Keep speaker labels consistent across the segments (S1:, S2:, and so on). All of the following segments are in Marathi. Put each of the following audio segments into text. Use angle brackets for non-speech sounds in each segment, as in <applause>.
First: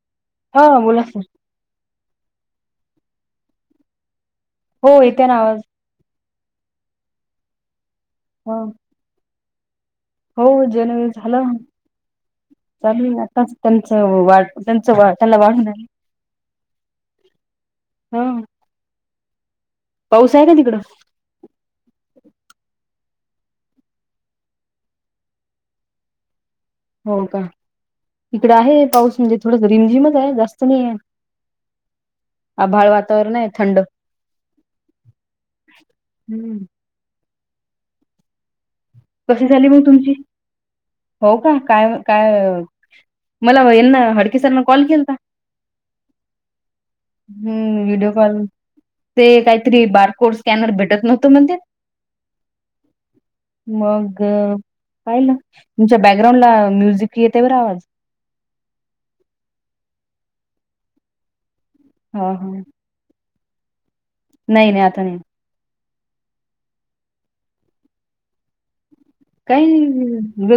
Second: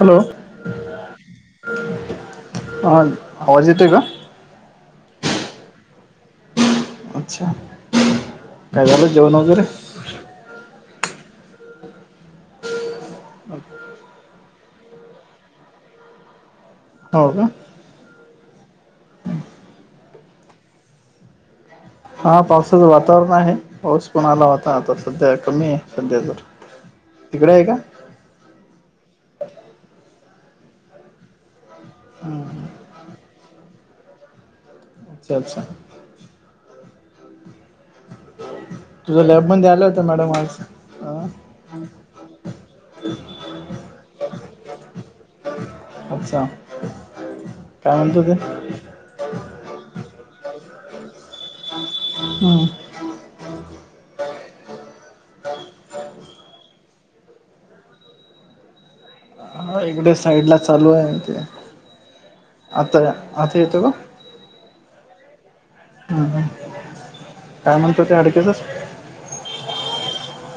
S1: हॅलो.
S2: हा बोला.
S1: ह आवाज येतोय का.
S2: हो येते ना आवाज.
S1: अच्छा.
S2: हा.
S1: काय झालं जेवन वगैरे.
S2: हो जेवण झालं. चालेल आता त्यांच वाढत्यांच वा त्यांना वाढून येते.
S1: हो का.
S2: हा. पाऊस आहे का तिकडं.
S1: हा पावसाचं वातावरण आहे. पाऊस पण आला होता, आता सध्या कमी आहे सध्या तर.
S2: हो का
S1: तिकडे आहे
S2: इकडे आहे पाऊस म्हणजे थोड रिमझिमच आहे जास्त नाही आहे.
S1: हम्म,
S2: आभाळ वातावरण आहे थंड.
S1: अच्छा अच्छा.
S2: हम्म.
S1: तुझ्या
S2: कशी झाली
S1: लॅबमध्येध्ये
S2: मग
S1: आल्या होत्या
S2: तुमची
S1: मॅडम आज. हा
S2: हो का काय काय. मला यांना हडकेसरांना कॉल केलता...
S1: अच्छा
S2: हम्म
S1: काय
S2: व्हडिओ
S1: म्हणतो ते
S2: कॉल... ते काहीतरी बारकोड स्कॅनर भेटत नव्हतो म्हणजे...
S1: हम....
S2: मग पाहिलं तुमच्या बॅकग्राउंड ला म्युझिक येतेवर आवाज...
S1: ह इकडे साईड ला चालू आहे ते...
S2: हा हा....
S1: आता आता येत ग...
S2: नाही नाही आता नाही...
S1: हम ह काय म्हणतो ते अडक्याचच...
S2: काही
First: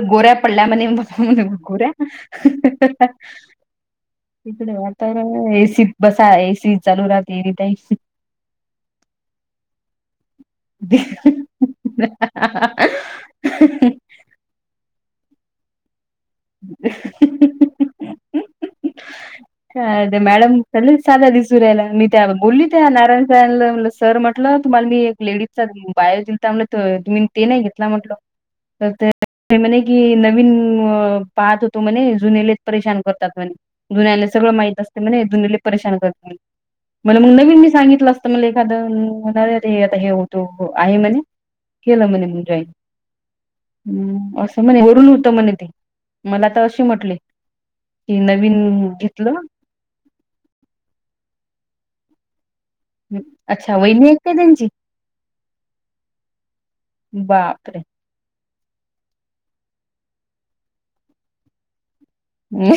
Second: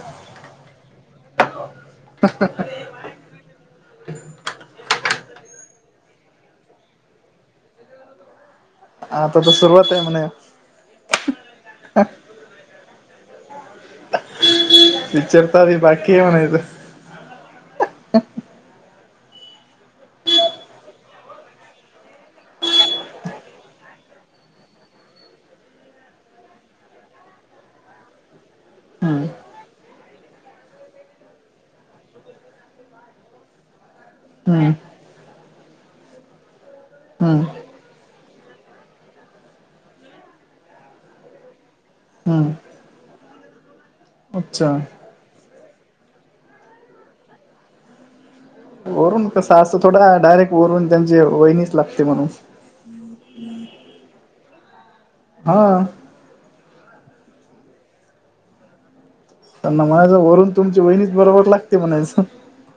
S2: गोऱ्या पडल्या म्हन म्ह गोऱ्या... तिकडे तर एसी बसा एसी चालू राहते येरी टई...
S1: आ आता तर सुरुवात आहे म्हणे....
S2: हं हं हं....
S1: विचारतारी बाकी म्हणा...
S2: ह... अ मॅडम च साधा दिसू राहायला मी त्या बोलली त्या नारायन सारांना... सर म्हटलं तुम्हाला मी एक लेडीजचा बायो जिलता म्हटलं तुम्ही ते नाही घेतला म्हटलं तर
S1: हम्म
S2: ते म्हणे कि नवीन पाहत होतो म्हणे जुनेलेच परेशान करतात म्हणे.... जुन्याला सगळं
S1: हम्म
S2: माहित असते म्हणे जुन्याले परेशान करतात म्हणे.... मला मग
S1: हम्म
S2: नवीन मी सांगितलं असत मला एखादं म्हणारे आता हे होतो आहे म्हणे.... केलं म्हणे मी जॉईन,
S1: हम्म
S2: हम असं
S1: अच्छा
S2: म्हणे वरून होत म्हणे ते... मला तर अशी म्हटले की नवीन.....
S1: वरून
S2: घेतलं
S1: कसा असं थोडा डायरेक्ट वरून त्यांची वहिणीच लागते म्हणून.....
S2: अच्छा वहिनी एक काय त्यांची...
S1: हा....
S2: बापरे....
S1: त्यांना म्हणायचं वरून तुमची वहिणीच बरोबर लागते म्हणायचं....
S2: ह...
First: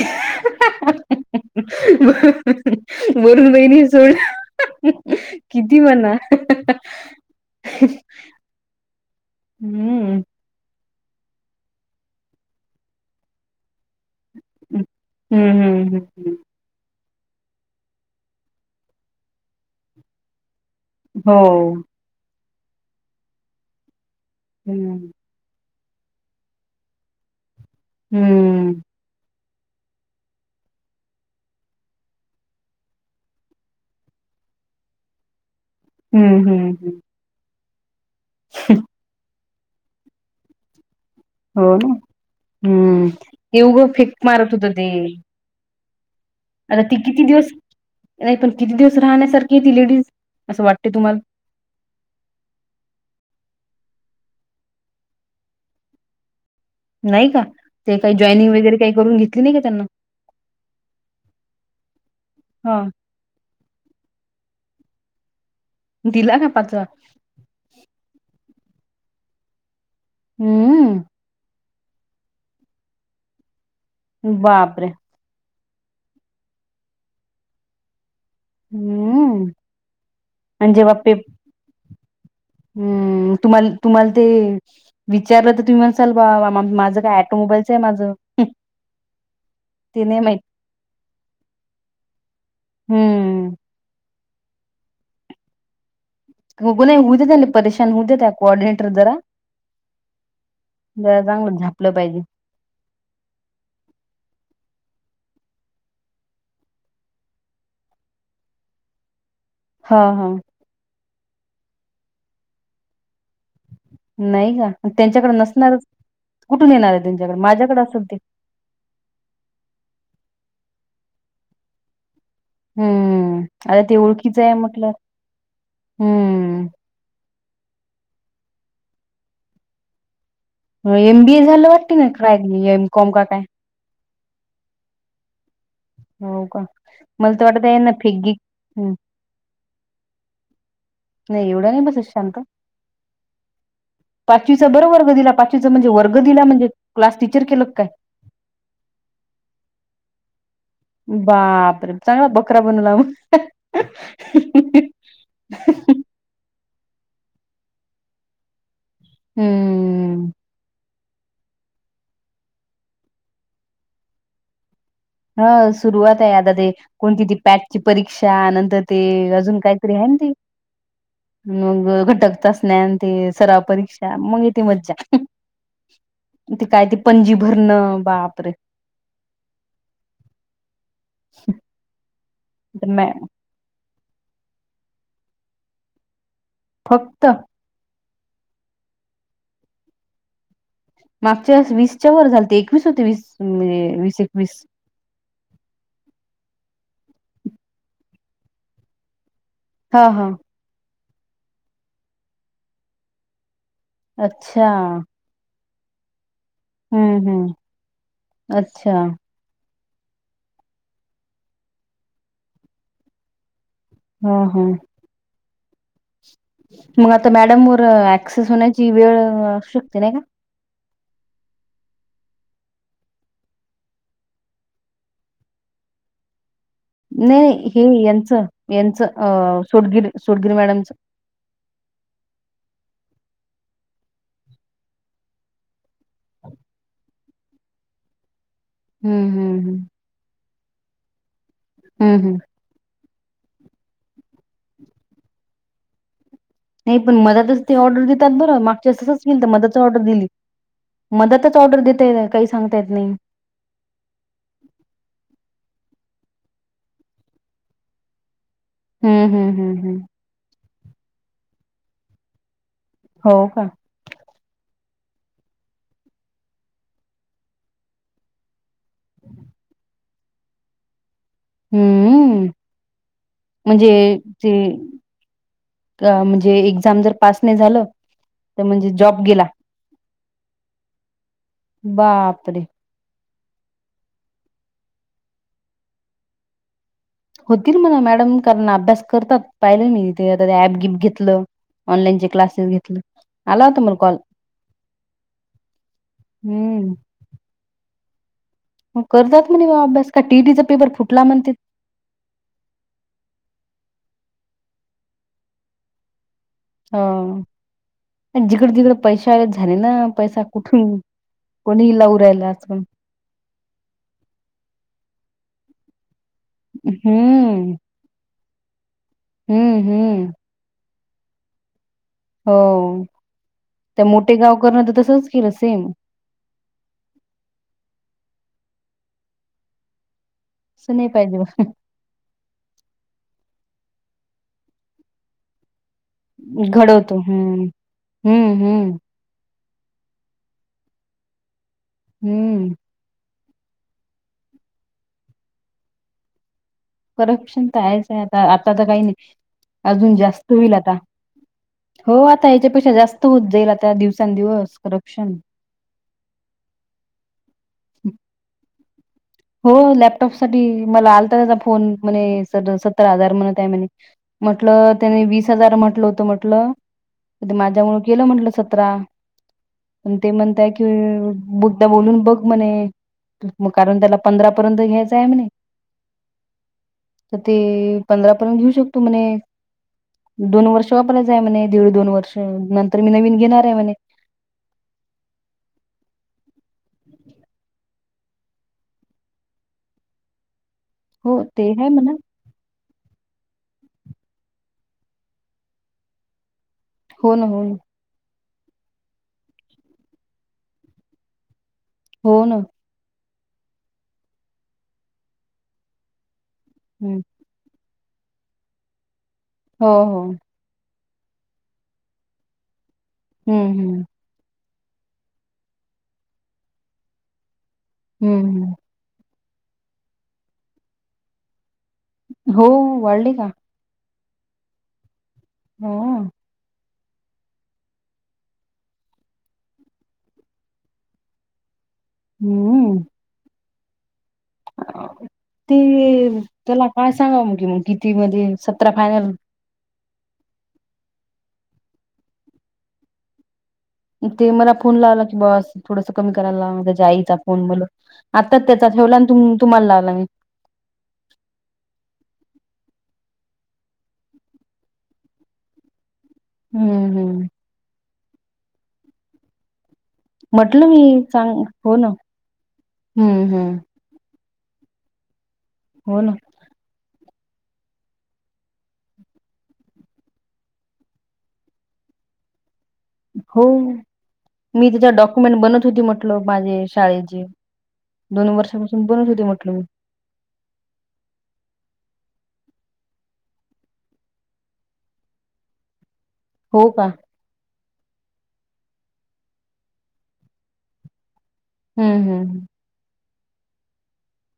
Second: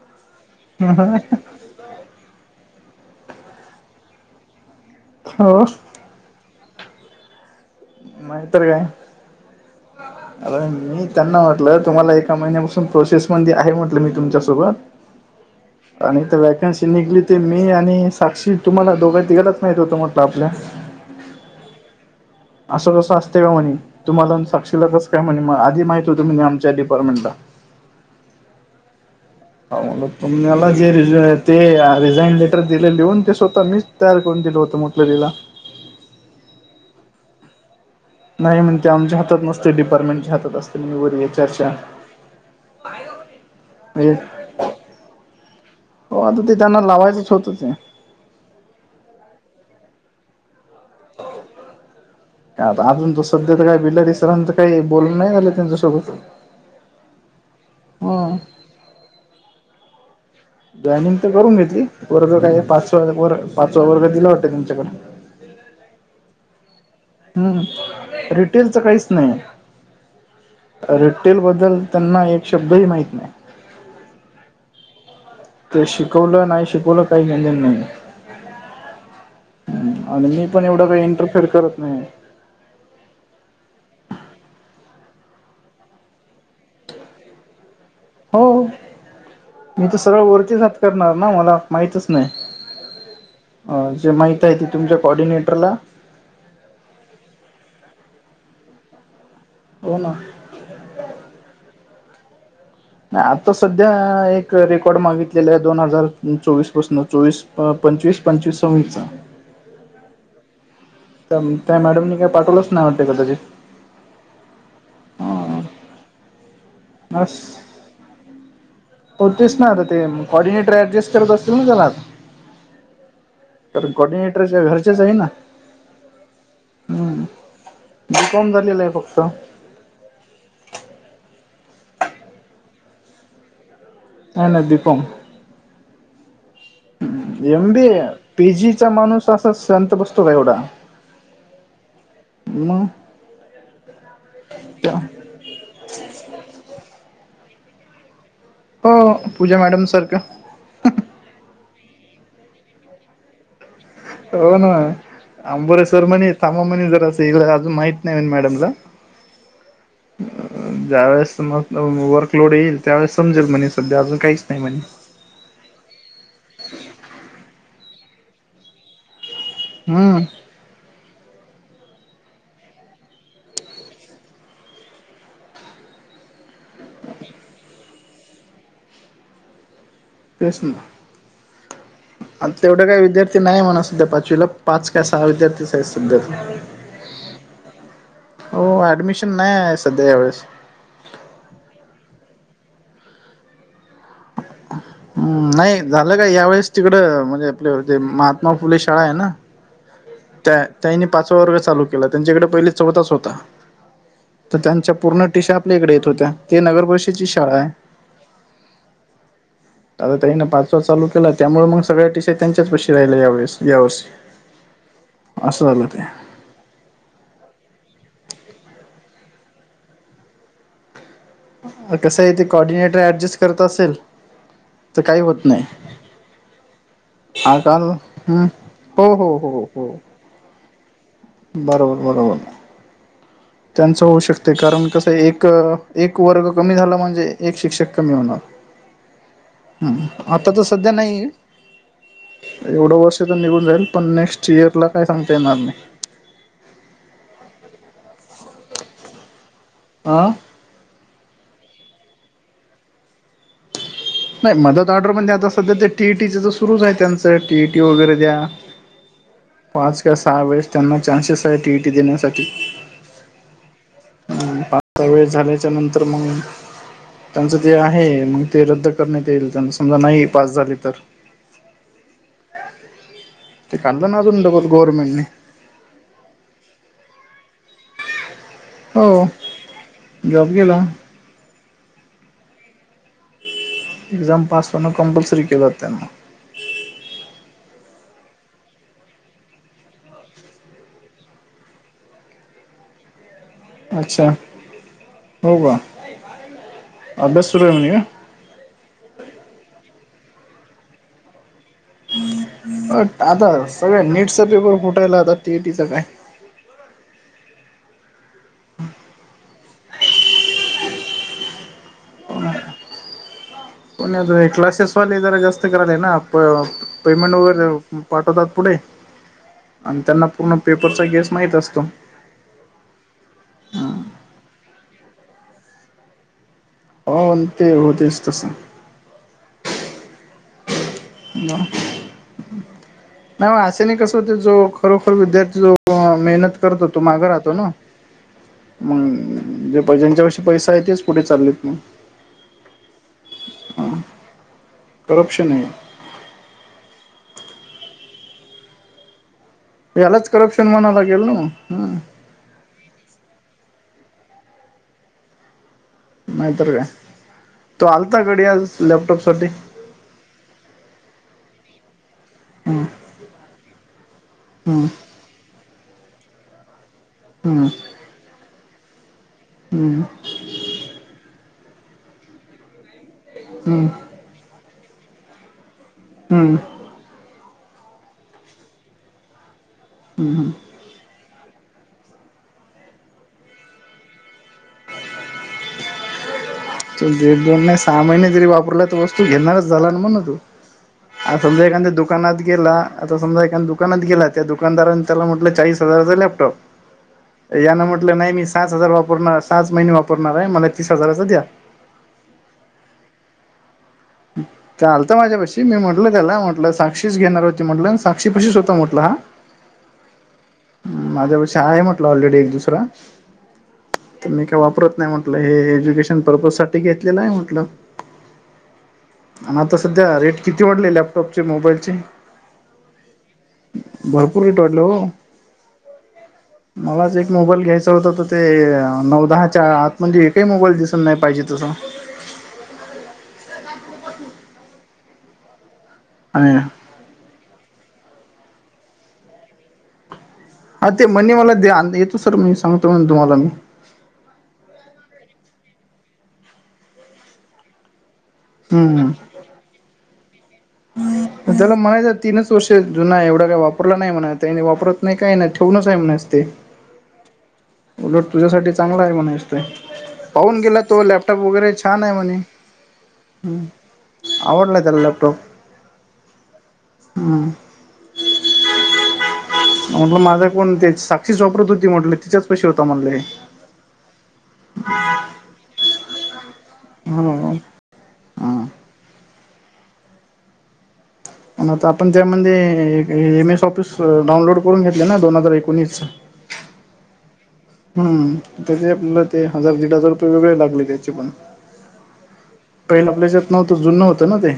S2: म्हनून वहिणी सोड
S1: हो
S2: किती म्हणा... हं हं हं...
S1: मग तर काय...
S2: हम्म
S1: अर मी त्यांना म्हटलं तुम्हाला एका महिन्यापासून प्रोसेस मध्ये आहे म्ह.... तुमच्या
S2: हं, हं, हं, हं,
S1: सोबत आणि इथ
S2: हं.
S1: लाईक शी निघली ते मी आणि साक्षी तुम्हाला दोघां तिघांनाचं माहीत होत म्हटलं आपल्या....
S2: हो...
S1: असं कसं असते का म्हणे तुम्हाला
S2: हं,
S1: साक्षीला कस काय म्हणे मगधी माहतीत तुम्ही आमच्या डिपार्टमेंटला...
S2: हम्म..
S1: तुम मला जे र ते रिझाईन लेटर दिले लिहून ते स्वतः मी.... तयार कोण दिलं होतं म्हटलं तिला...
S2: हम्म हम्म हम...
S1: नाही म्हण ते आमच्या हात नसते डिपार्टमेंटच्या हात असते म वर येत...
S2: हो ना हम्म हे ऊग फिक मारत होत ते...
S1: हो अ...
S2: आता ती किती दिवस नाही पण किती दिवस राहण्यासारखी य ती लेडीज असं वाटते तुम्हाला....
S1: हो... आता अजून त सध्या तर का बिलारी सरांच काही बोलून नाही झालं त्यांच्यासोबत...
S2: नाही का ते काही
S1: ह
S2: जॉईनिंग वगैरे काही करून घेतली नाही का त्यांना...
S1: जॉईनिंग तर करून घेतली वर्ग काय
S2: हां.
S1: पाचवा व पाचवा वर्ग दिला वाटत तुमच्याकडे...
S2: दिला का पाच...
S1: हम्म रिटेलच काहीच नाही
S2: हम्म
S1: रिटटेल बद्दल त्यांना एक शब्द हही माहत नाही
S2: बापरे
S1: ते शिकवलं नाही शिकवलं काही निंजन नाही
S2: हं.
S1: आणि मी पण एवढं काही इंटरफेअर करत नाही
S2: हम्म तुम्हाला तुम्हाला ते विचारलं तर तुम्ही म्हणसाल बा माझं काय ऑटोमबाईलच आहे माझं
S1: हो मी तर
S2: ते नाही
S1: सरळ
S2: माहित.
S1: वरतीच हात करणार ना मला माहितच नाही
S2: हं.
S1: अ जे माहती आहे ते तुमच्या कॉऑर्डिनेटरला
S2: हो नाही होऊ देेत परेशान होऊ द त्या कोऑर्डिनेटर जरा
S1: हो ना
S2: जरा चांगलं झापलं पाहिजे
S1: नाही आता सध्या एक रेकॉर्ड मागितलेला आहे दोन हजार चोवीस पासून चोवीस अ पंचवीस पंचवीस सवीचा
S2: हा हा
S1: तर त्या मॅडमनी काय पाठवलंच नाही वाटते कदाचित
S2: नाही का त्यांच्याकडे
S1: हा
S2: नसणारच कुठून येणार आहे त्यांच्याकडे माझ्याकडे असेल ते
S1: होतेच ना आता ते कॉर्डिनेटर ऍडजस्ट करत असतील ना चलाता
S2: हम्म आता
S1: कारण
S2: ते ओळखीचं आहे
S1: कर्डिनेटरच्या
S2: म्हटलं
S1: घरच्याच आहे ना
S2: हम्म
S1: हम्म बीिकॉम झालेला आहे फक्त
S2: एम बीए झालं वाटते ना्रय एम कॉम काय
S1: ह नांदीप
S2: हो का मला तर वाटत आहे
S1: एमबी
S2: ना फेकगी
S1: पीजीचा माणूस असा शांत बसतो का एवढा
S2: नाही एवढं नाही बसत शांत
S1: मग
S2: पाचवीचा बरो वर्ग दिला पा व म्हण क्ी के काय
S1: हो पूजा मॅडम सारखं
S2: बापरे चांगला बकरा बनवला मग
S1: हो ना अंबोरेश्वर मणी थांमामणी जर असं इ अजून माहित नाही मॅडमला
S2: हम्म
S1: ह ज्या वेळेसमज वर्कलोड येईल त्यावेेळेस समजेल म्हणे सध्या अजून काहीच नाही म्हणे
S2: हा सुरुवात आहे आता ते कोणती ती पॅटची परीक्षा नंतर ते अजून काहीतरी ह
S1: हम्म
S2: त
S1: <inaudible>
S2: मग घटकचा स्नान ते सराव परीक्षा मग य ती मज्जा ते काय ते पणजी भरणं बापरे
S1: प्रष्न
S2: श
S1: आता तेवढं काय विद्यार्थी नाही म्हणा सध्या पाचवीला पाच काय सहा विद्यार्थीच आहेत सध्या
S2: फक्त
S1: हो ऍडमिशन नाही आहे सध्या यावेळेस
S2: मागच्या वीसच्या वर झाल ते एकवीस होते वीस म्हणजे वीस एकवीस
S1: हम् नाही झालं का या वेळेस तिकड म्हणजे आपले जे महात्मा फुले शाळा आहे ना
S2: हा हा
S1: त्यांनी पाचवा वर्ग चालू केला त्यांच्याकडे पहिली चौथास होता तर
S2: अच्छा
S1: त्यांच्या पूर्ण टिशा आपल्या इकडे येत होत्या ते नगर
S2: हम्म
S1: पररिषेची
S2: हम्म
S1: शाळा आहे
S2: अच्छा
S1: आता त्याने पाच वाज चालू केला त्यामुळे मग सगळ्या टीशय त्यांच्याच पशी राहिल्या यावेळेस यावेळे
S2: हा हा
S1: असं झालं ते
S2: मग आता मॅडम वर ऍक्सेस होण्याची वेळ असू शकते नाय का?
S1: कसं आहे तेे कॉर्डिनेटर ऍडजस्ट करत असेल तर काही होत नाय.
S2: नाही हे यांच यांच
S1: हो हो
S2: अ
S1: हो हो
S2: सोडगिर सोडगिर मॅडमच
S1: बरोबर बरोबर. त्यांच होऊ शकतय कारण कसं एक एक वर्ग कमी झाला म्हणजे एक शिक्षक कमी होणार.
S2: हम्म हम्म हम्म.
S1: हम् आता तर सध्या नाही.
S2: हम्म हम्म.
S1: एवढं वर्ष तर निघून जाईल पण नेक्स्ट इयर ला काय सांगता येणार नाय.
S2: नाय पण मदातच ते ऑर्डर देतात बरं मागच्या वेळेस तसच केलत मदातच ऑर्डर
S1: हा
S2: दिली. मदतच ऑर्डर देताय काही सांगता येत नाही.
S1: नाय मदत ऑर्डर म्हणजे आता सध्या ते टी ई टीच तर सुरूच आहे त्यांचं टी ई टी वगैरे द्या
S2: हम्म हम्म हम्म हम्म.
S1: या वेळेस त्यांना चान्सेस आहे टी ई टी देण्यासाठी.
S2: हो का?
S1: हम्म पाच <unintelligible> वेळेस झाल्याच्या नंतर मग त्यांचं तेे आहे मग ते रद्द करण्यात येईल त्यांना समजा नाही पास झाले तर
S2: हूं हम्म हूं
S1: ते
S2: म्हणजे
S1: काढलं ना अजून
S2: जे
S1: डबल गव्हर्नमेंटने
S2: अ म्हणजे एक्झाम जर पास नाय झालं तर म्हणजे जॉब
S1: हो
S2: गेला.
S1: जॉब गेला.
S2: बाप रे!
S1: एक्झाम पास होणं कंपल्सरी केलं जातय म
S2: होतील म्हणा मॅडम कारण अभ्यास करतात पाहिले मी तिथे आता ऍप गिफ घेतलं ऑनलाईनचे क्लासेस घेतल. आला होता मला कॉल?
S1: अच्छा हो का
S2: हम्म.
S1: अभ्यास सुरूये म्हणे का?
S2: म करतात म्हणे बा अभ्यास का टी इ टीचा पेपर फुटला म्हणतेट
S1: अ आत सगळ्या नीटचा पेपर फुटायला आता टी ई टी चा काय?
S2: हा. आणि जिकड तिकड पैश आ झाले ना पैसा कुठून कोणी लावू राहिलाय आज काल.
S1: पण आता हे क्लासेस वाले जरा जास्त कराले ना प पेमेंट वगैरे
S2: हम्म.
S1: पाठवतात पुढे
S2: हम्म,
S1: आणि त्यांना
S2: हम्म.
S1: पूर्ण पेपरचा गेस माहीत असतो.
S2: हो त्या मोठे गाव करण तर तसच केलं सेम.
S1: हो ते होतयच तस.
S2: असं नाही पाहिजे बा
S1: नाई ओ अशानी कस होतय जो खरोखर विद्यार्थी जो तो मेहनत करतो तो
S2: घडवतो.
S1: माग राहतो
S2: हम्म.
S1: ना
S2: हम्म, हम्म.
S1: मंग म्हणजे प ज्यांच्यापाशी पैसा आहे तेच पुढे चाललेत मंग
S2: हम्म.
S1: करप्शन आहे.
S2: करप्शन त आहेच आहे आता आता तर काही नाही अजून
S1: यालाच
S2: जास्त
S1: करप्शन
S2: होईल
S1: म्हणावं
S2: आता,
S1: लागेल ना मग.
S2: हो आत ता याच्या पेक्षा जास्त होत जाईल आता दिवसां दिवस करप्शन.
S1: नाहीतर काय, तो आलता गडी आज लॅपटॉप साठी
S2: हो लॅपटॉप साठी मला आलता त्याचा फोन म्हणे स
S1: हम्म
S2: सत्तर हजार म्हणत आहे म्हणे
S1: हम्म
S2: म्हटलं त्याने वीस हजार म्हटलं होतं म्हटलं. आता
S1: हम्म
S2: माझ्या मुळं केलं म्हंटलं सतरा.
S1: हम्म.
S2: पण ते म्हणताय की मुद्दा बोलून बघ म्हणे
S1: हम्म
S2: कारण त्याला पंधरा पर्यंत घ्यायचं आहे म्हणे.
S1: हम्म
S2: तर ते पंधरा पर्यंत घेऊ शकतो म्हणे
S1: हम्म
S2: दोन वर्ष शॉपलाच आहे म्हणे दीड दोन वर्ष नंतर मी नवीन घेणार आहे म्हणे
S1: <inaudible> दीड दोन नाही सहा महिने जरी वापरला तर वस्तू घेणारच झाला ना म्हण तू ह
S2: हो
S1: समजा
S2: ते आहे
S1: एखाद्या
S2: म्हणा
S1: दुकानात गेला आता समजा एका दुकानात गेला त्या दुकानदाराने त्याला म्हटलं चाळीस हजारचा लॅपटॉप
S2: हो ना हो ना
S1: याना म्हटलं नाही मी सात हजार वापरणार सात महिने वापरणार आहे मला तीस हजाराचा द्या
S2: हो ना
S1: इथं आलतं माझ्यापाशी मी म्हटलं त्याला म्हटलं साक्षीस
S2: हम्म.
S1: घेणार होती म्हटलं साक्षी पशीच होता म्हटला हा
S2: हो हो
S1: माझ्या पशी आहे म्हटलं ऑलरेडी एक दुसरा
S2: हम्म हम्
S1: मी काय वापरत नाही म्हटलं हे एज्युकेशन पर्पज साठी घेतलेलं आहे म्हटलं
S2: हम्म
S1: आणि आता सध्या रेट किती वाढले लॅपटॉपचे मोबाईलचे
S2: हो वाढली का?
S1: भरपूर रेट वाटलं ओ.
S2: हो.
S1: मलाच एक मोबाईल घ्यायचा होता तर ते नऊ दहाच्या आतमध्ये एकही मोबाईल दिसल नाही पाहिजे तसा.
S2: उम्म.
S1: <inaudible>
S2: ते
S1: आणि
S2: त्याला काय सांगा म की मग किती मध्ये सतरा फायनल
S1: हा ते मनी मला द्या येतो सर म सांगतो म्हणे तुम्हाला मी
S2: ते मला फोन लावला की बस थोडस कमी करायला लाव त्याच्या आईचा फोन मला आत्ताच त्याचा
S1: हम्म
S2: ठेवला आणि तुम्हाला लावला मी
S1: त्याला म्हणायचं तीनच वर्ष जुना एवढा का वापरला नाही म्हणाय वापरत नाही काय नाही ठेवूनच आहे म्हणच ते
S2: हम्म हम्
S1: उलट तुझ्यासाठी चांगला आहे म्हणायचं ते पाहून गेला
S2: म्हटलं मी
S1: तो लॅपटॉप
S2: सांग
S1: वगैरे
S2: हो
S1: छान
S2: ना
S1: आहे म्हणे
S2: हम्म हम्म
S1: आवडला त्याला लॅपटॉप
S2: हो ना
S1: हम म्हटलं माझा फोन ते साक्षीस वापरत होती म्हटलं तिच्याच पशी होता म्हटलं हे
S2: हो मी त्याच्या डॉक्युमेंट बनत होती म्हटलं माझे शाळेचे
S1: हो
S2: दोन
S1: हा
S2: वर्षापासून बनत होते म्हटलं मी
S1: आता आपण त्यामध्ये ए एम एस ऑफिस डाउनलोड करून घेतले ना दोन हजार एकोणीस
S2: हो का
S1: हम्म त्याचे आपल्याला ते हजार दीड हजार रुपये वेगळे लागले त्याचे पण
S2: हम्म हम् ह
S1: पैल आपल्याच्यात नव्हतं जुनं होतं ना ते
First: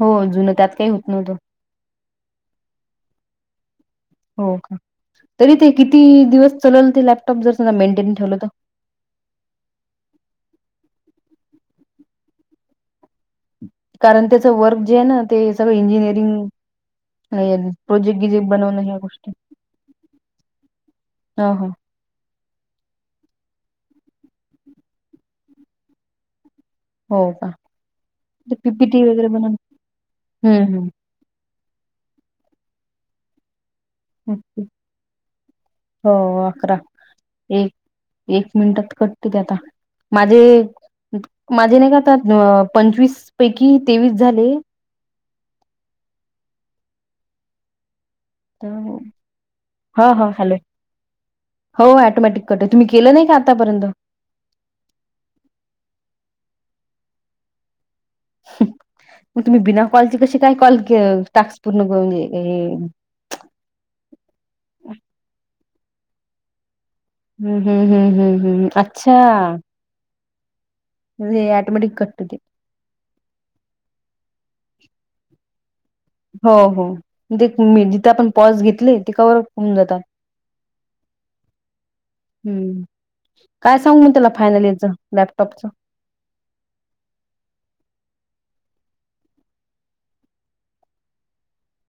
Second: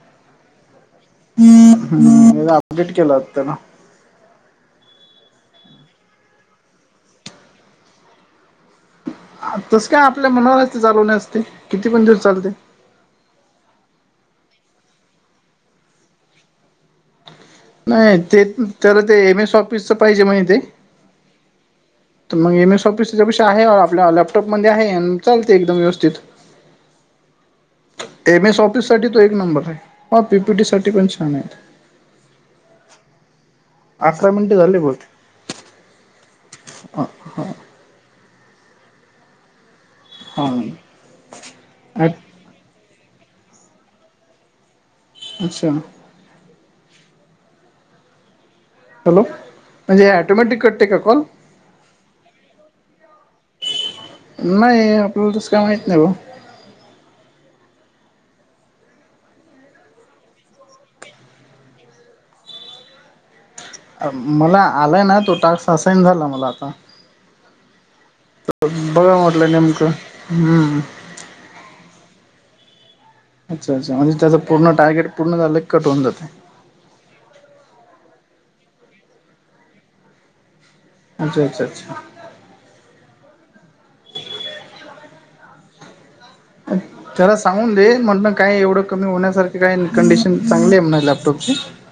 S2: हो जुन त्यात काही होत नव्हतं
S1: नाहीतर अपडेट केलं असतं ना
S2: हो का तरी ते किती दिवस चलल ते लॅपटॉप जर त्यां मेंटेन ठेवलं तर
S1: तस काय आपल्या मनावरच ते चालवणे असते किती पण दिवस चालते
S2: कारण त्याच वर्क जे आहे ना ते सगळं इंजिनिअरिंग आहे
S1: नाही ते त्याला ते एम एस ऑफिसच पाहिजे म्हणे ते
S2: ह ह
S1: तर मग एम एस ऑफिस तुझ्यापाशी आहे, आपल्या लॅपटॉपमध्ये आहे चालते एकदम व्यवस्थित
S2: हो का
S1: एम
S2: ते
S1: एस ऑफिस
S2: पीपीटी
S1: साठी तो
S2: वगैरे
S1: एक
S2: बनवून
S1: नंबर आहे ह पीपीटी
S2: हम्म
S1: साठी पण छान आहे. अकरा मिनिटे
S2: हम्म.
S1: झाले बोल.
S2: हो अकरा
S1: ह
S2: एक एक मिनिटात कटते ते आता. माझे
S1: हा
S2: माझे नाही का आता पंचवीस पैकी तेवीस झाले.
S1: अच्छा.
S2: हो
S1: हॅलो
S2: हा
S1: म्हणजे
S2: हा हॅलो.
S1: ऑटोमॅटिक कटते का कॉल
S2: हो ऑटोमॅटिक कट आहे तम् के नाही का आतापर्यंत.
S1: नाही आपल्याला तस काय माहत नाही ओ.
S2: मग तुम्ही बिना कॉलचे कसे काय कॉल टास्क पूर्ण <unintelligible>
S1: मला आलाय ना तो टाक हसाईन झाला मला आता.
S2: हम् हम् हम् हम्
S1: बघा म्हटलं नेमकं हम्म
S2: ऑटोमॅटिक कटत ते
S1: अच्छा अच्छा म्हणजे त्याझ पूर्ण टार्गेट पूर्ण झालं कट होन जाते.
S2: हो हो म्हजे जिथे आपण पॉज घेतले ते कवरप होऊन जातात.
S1: अच्छा अच्छा अच्छा.
S2: हम्म काय सांग म त्याला फायनल याचं लॅपटॉपचं.
S1: अ. त्याला सांगून दे म्हण पण काय एवढं कमी होण्यासारखे काय कंडिशन चांगली आहे म्ह लॅपटॉपची.